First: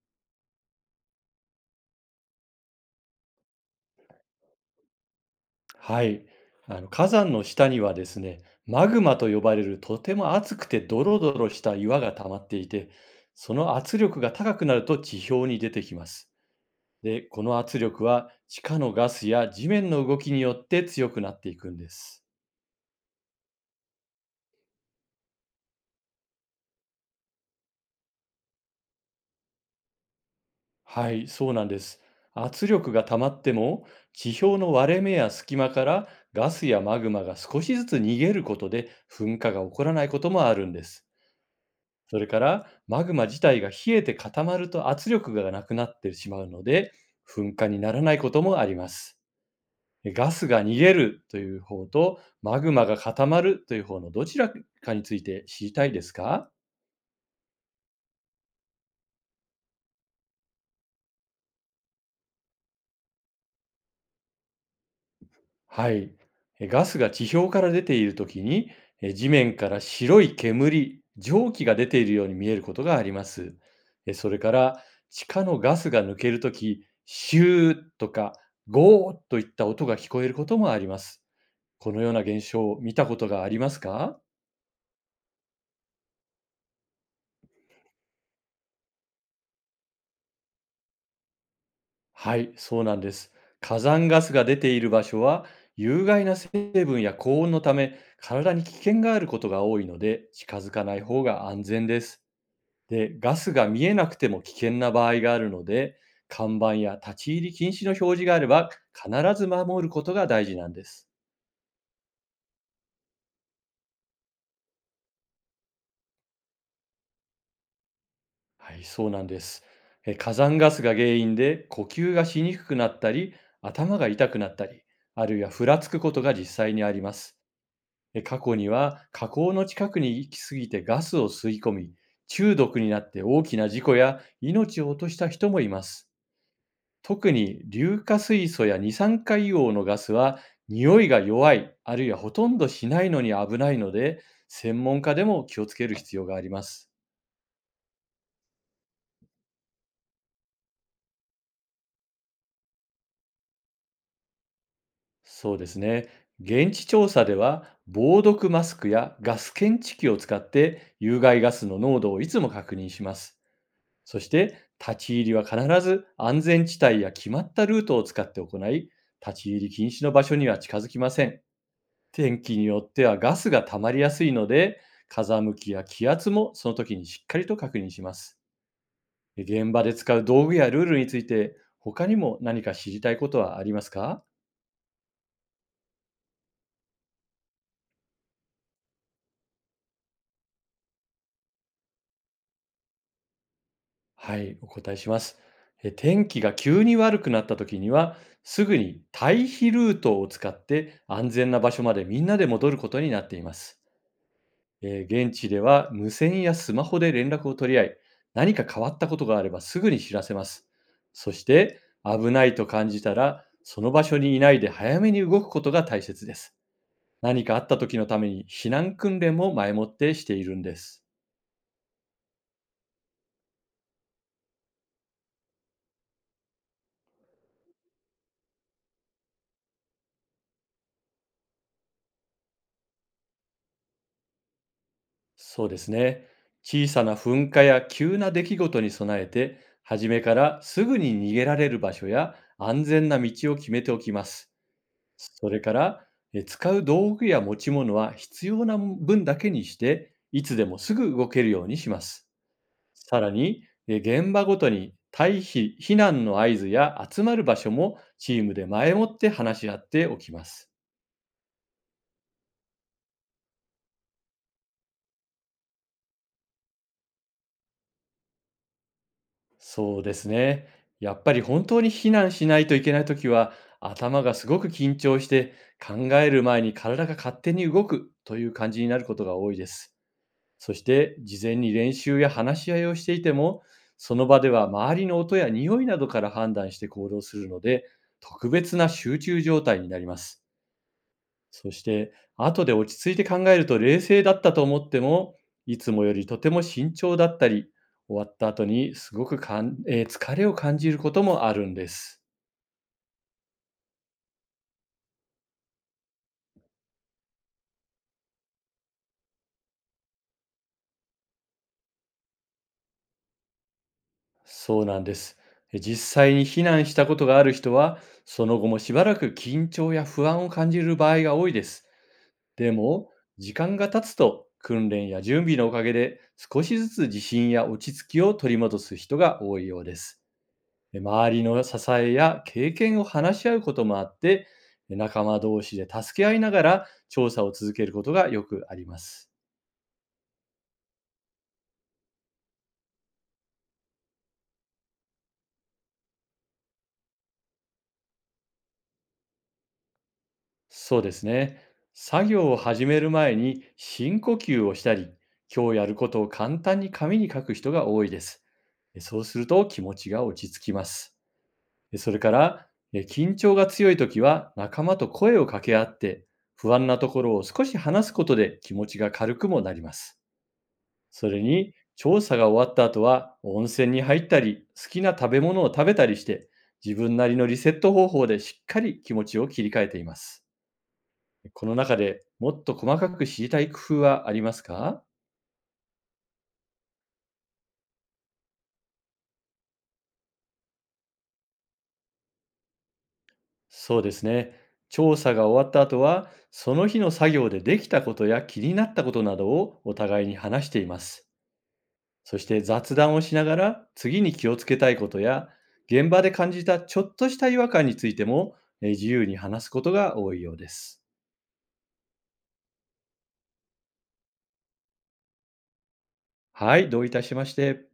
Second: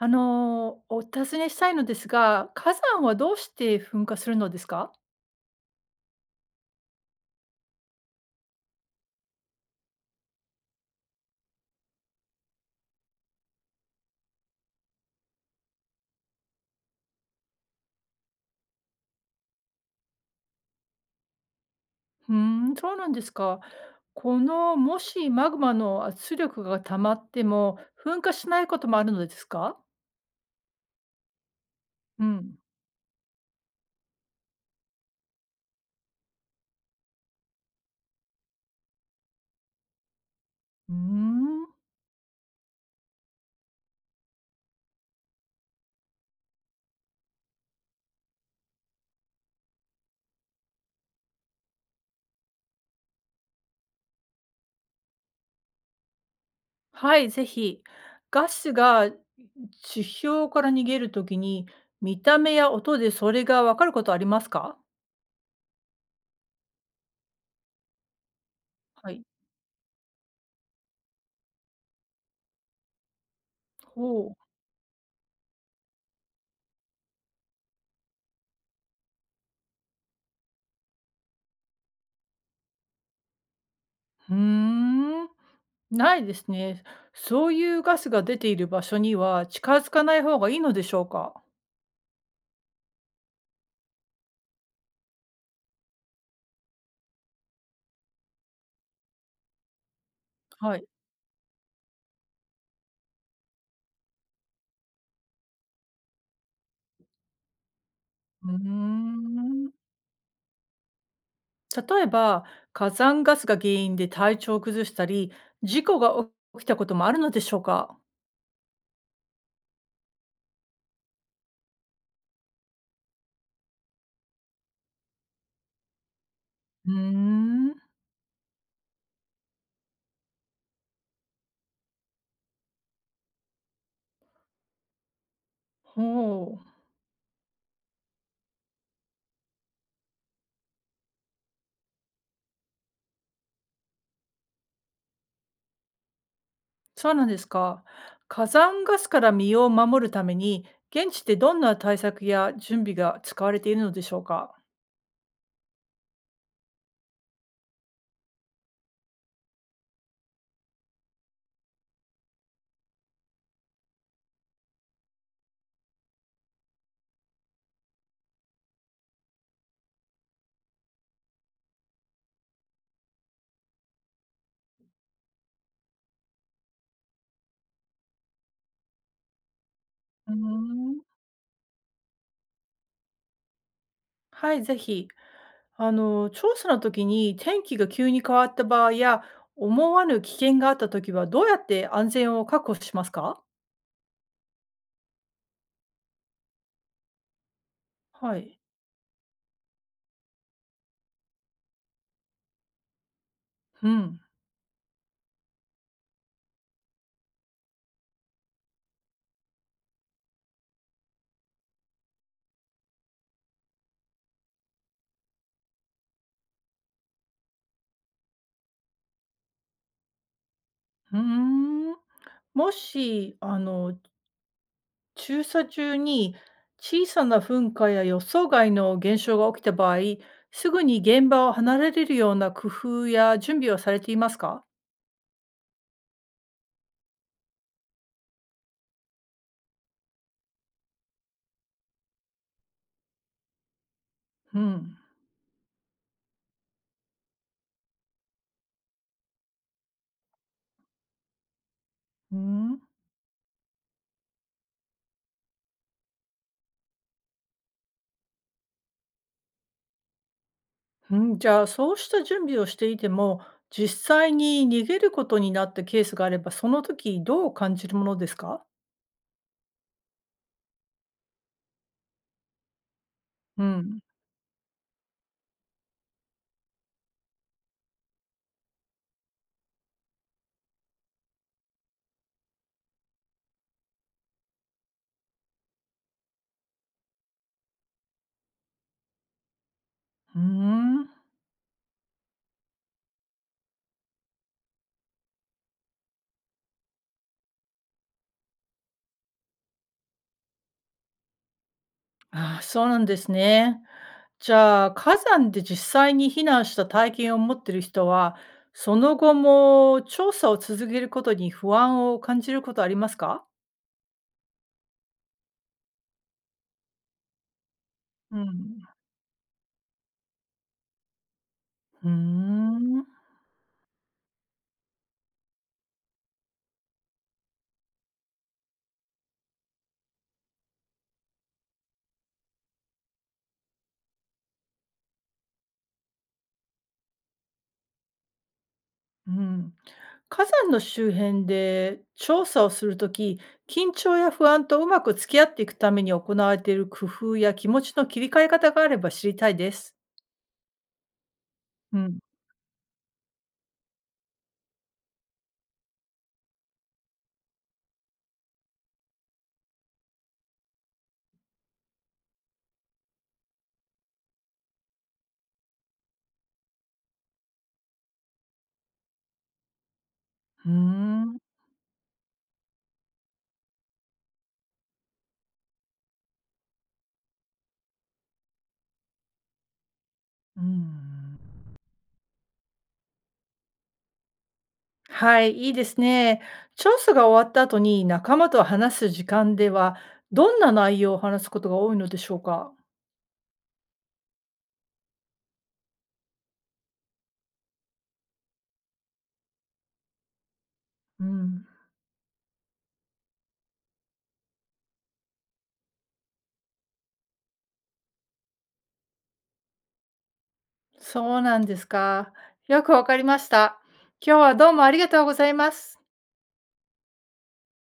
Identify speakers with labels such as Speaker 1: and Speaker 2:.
Speaker 1: あの、お尋ねしたいのですが、火山はどうして噴火するのですか。
Speaker 2: はい。火山の下にはですね、マグマと呼ばれるとても熱くてドロドロした岩が溜まっていて、その圧力が高くなると地表に出てきます。で、この圧力は地下のガスや地面の動きによって強くなっていくんです。
Speaker 1: うーん、そうなんですか。この、もしマグマの圧力が溜まっても、噴火しないこともあるのですか。
Speaker 2: はい、そうなんです。
Speaker 1: うん。
Speaker 2: 圧力が溜まっても、地表の割れ目や隙間からガスやマグマが少しずつ逃げることで噴火が起こらないこともあるんで
Speaker 1: うー
Speaker 2: す。
Speaker 1: ん。
Speaker 2: それから、マグマ自体が冷えて固まると圧力がなくなってしまうので、噴火にならないこともあります。ガスが逃げるという方と、マグマが固まるという方のどちらかについて知りたいですか？
Speaker 1: はい、ぜひ。ガスが地表から逃げるときに、見た目や音でそれがわかることありますか。
Speaker 2: はい。ガスが地表から出ているときに、
Speaker 1: はい。
Speaker 2: 地面から白い煙、蒸気が出ているように見えることがあります。
Speaker 1: ほ
Speaker 2: それ
Speaker 1: う。
Speaker 2: から、地下のガスが抜けるとき、シューとかゴーといった音が聞こえることもあります。このような現象を見たことがありますか？
Speaker 1: うーん。ないですね。そういうガスが出ている場所には近づかない方がいいのでしょうか？
Speaker 2: はい、そうなんです。火山ガスが出ている場所は、有害な成分や高温のため、体に危険があることが多いので、近づ
Speaker 1: は
Speaker 2: か
Speaker 1: い。
Speaker 2: ない方が安全です。で、ガスが見えなくても危険な場合があるので、看板や立ち入り禁止の表示があれ
Speaker 1: うー
Speaker 2: ば、必ず
Speaker 1: ん。
Speaker 2: 守ることが大事なんです。
Speaker 1: 例えば、火山ガスが原因で体調を崩したり、事故が起きたこともあるのでしょうか？
Speaker 2: はい、そうなんです。火山ガスが原因で呼吸がしにくくなったり、頭が痛くなったり、あるいはふらつくことが実際に
Speaker 1: う
Speaker 2: あ
Speaker 1: ー
Speaker 2: ります。
Speaker 1: ん。
Speaker 2: 過去には火口の近くに行き過ぎてガスを吸い込み、中毒になって大きな事故や命を落とした人もいます。
Speaker 1: ほう。
Speaker 2: 特に硫化水素や二酸化硫黄のガスは匂いが弱い、あるいはほとんどしないのに危ないので、専門家でも気をつける必要があります。
Speaker 1: そうなんですか。火山ガスから身を守るために、現地でどんな対策や準備が使われているのでしょうか？
Speaker 2: そうですね。現地調査では、防毒マスクやガス検知器を使って有害ガスの濃度をいつも確認します。そして、立ち入りは必ず安全地帯や決まったルートを使って行い、立ち入り禁止の場所には近づきません。天気によってはガスが溜まりやすいので、風向きや気圧もその時にしっかりと確認します。現場で使う
Speaker 1: うー
Speaker 2: 道具やルール
Speaker 1: ん。
Speaker 2: について、他にも何か知りたいことはありますか？
Speaker 1: はい、ぜひ。あの、調査の時に天気が急に変わった場合や、思わぬ危険があった時は、どうやって安全を確保しますか。
Speaker 2: はい、お答えします。天気が急に悪くなった時には、
Speaker 1: はい。
Speaker 2: すぐに退避ルートを使って安全な場所までみんなで戻ることになっています。
Speaker 1: うん。
Speaker 2: 現地では無線やスマホで連絡を取り合い、何か変わったことがあればすぐに知らせます。そして危ないと感じたら、その場所にいないで早めに動くことが大切です。何かあった時のために避難訓練も前もってしているんです。
Speaker 1: うーん。もし、あの、調査中に小さな噴火や予想外の現象が起きた場合、すぐに現場を離れれるような工夫や準備はされていますか。
Speaker 2: そうですね。小さな噴火や急な出来事に備えて、初めからすぐに逃げられる場所や安全な道を決めておきます。
Speaker 1: うん。
Speaker 2: それから、使う道具や持ち物は必要な分だけにして、いつでもすぐ動けるようにします。
Speaker 1: うん。
Speaker 2: さらに、現場ごとに退避、避難の合図や集まる場所もチームで前もって話し合っておきます。
Speaker 1: うん、じゃあ、そうした準備をしていても、実際に逃げることになったケースがあれば、その時どう感じるものですか？
Speaker 2: そうですね。やっぱり本当に避難しないといけないときは、
Speaker 1: うん。
Speaker 2: 頭がすごく緊張して、考える前に体が勝手に動くという感じになることが多いです。そして、事前に練習や話し合いをしていても、その場では周りの音や匂いなどから判断して行動するので、特別な集中状態になりま
Speaker 1: うー
Speaker 2: す。
Speaker 1: ん。
Speaker 2: そして、後で落ち着いて考えると冷静だったと思っても、いつもよりとても慎重だったり、終わった後にすごくかん、えー疲れを感じることもあるんです。
Speaker 1: ああ、そうなんですね。じゃあ、火山で実際に避難した体験を持っている人は、その後も調査を続けることに不安を感じることありますか？
Speaker 2: そうなんです。実際に避難したことがある人は、
Speaker 1: う
Speaker 2: その後も
Speaker 1: ん。
Speaker 2: しばらく緊張や不安を感じる場合が多いです。
Speaker 1: うー
Speaker 2: で
Speaker 1: ん。
Speaker 2: も、時間が経つと、訓練や準備のおかげで、少しずつ自信や落ち着きを取り戻す人が多いようです。周りの支えや経験を話し合うこともあって、仲間同士で助け合いながら調査を続けることがよくありま
Speaker 1: う
Speaker 2: す。
Speaker 1: ん、火山の周辺で調査をするとき、緊張や不安とうまく付き合っていくために行われている工夫や気持ちの切り替え方があれば知りたいです。
Speaker 2: そうですね。
Speaker 1: うん。
Speaker 2: 作業を始める前に深呼吸をしたり、今日やることを簡単に紙に書く人が多いです。そうすると気持ちが落ち着きます。それから、緊張が強い時は仲間と声を掛け合って、不安なところを少し話すことで気持ちが軽くもなります。
Speaker 1: うー
Speaker 2: そ
Speaker 1: ん。
Speaker 2: れに、調査が終わった後は温泉に入ったり、好きな食べ物を食べたりして、自分なりのリセット方法でしっかり気持ちを切り替えています。
Speaker 1: うん。
Speaker 2: この中でもっと細かく知りたい工夫はありますか？
Speaker 1: はい、いいですね。調査が終わった後に仲間と話す時間では、どんな内容を話すことが多いのでしょうか。
Speaker 2: そうですね。調査が終わった後は、その日の作業でできたことや気になったことなどをお互いに話していま
Speaker 1: う
Speaker 2: す。
Speaker 1: ん。
Speaker 2: そして雑談をしながら、次に気をつけたいことや、現場で感じたちょっとした違和感についても、自由に話すことが多いようです。
Speaker 1: そうなんですか。よくわかりました。今日はどうもありがとうございます。
Speaker 2: はい、どういたしまして。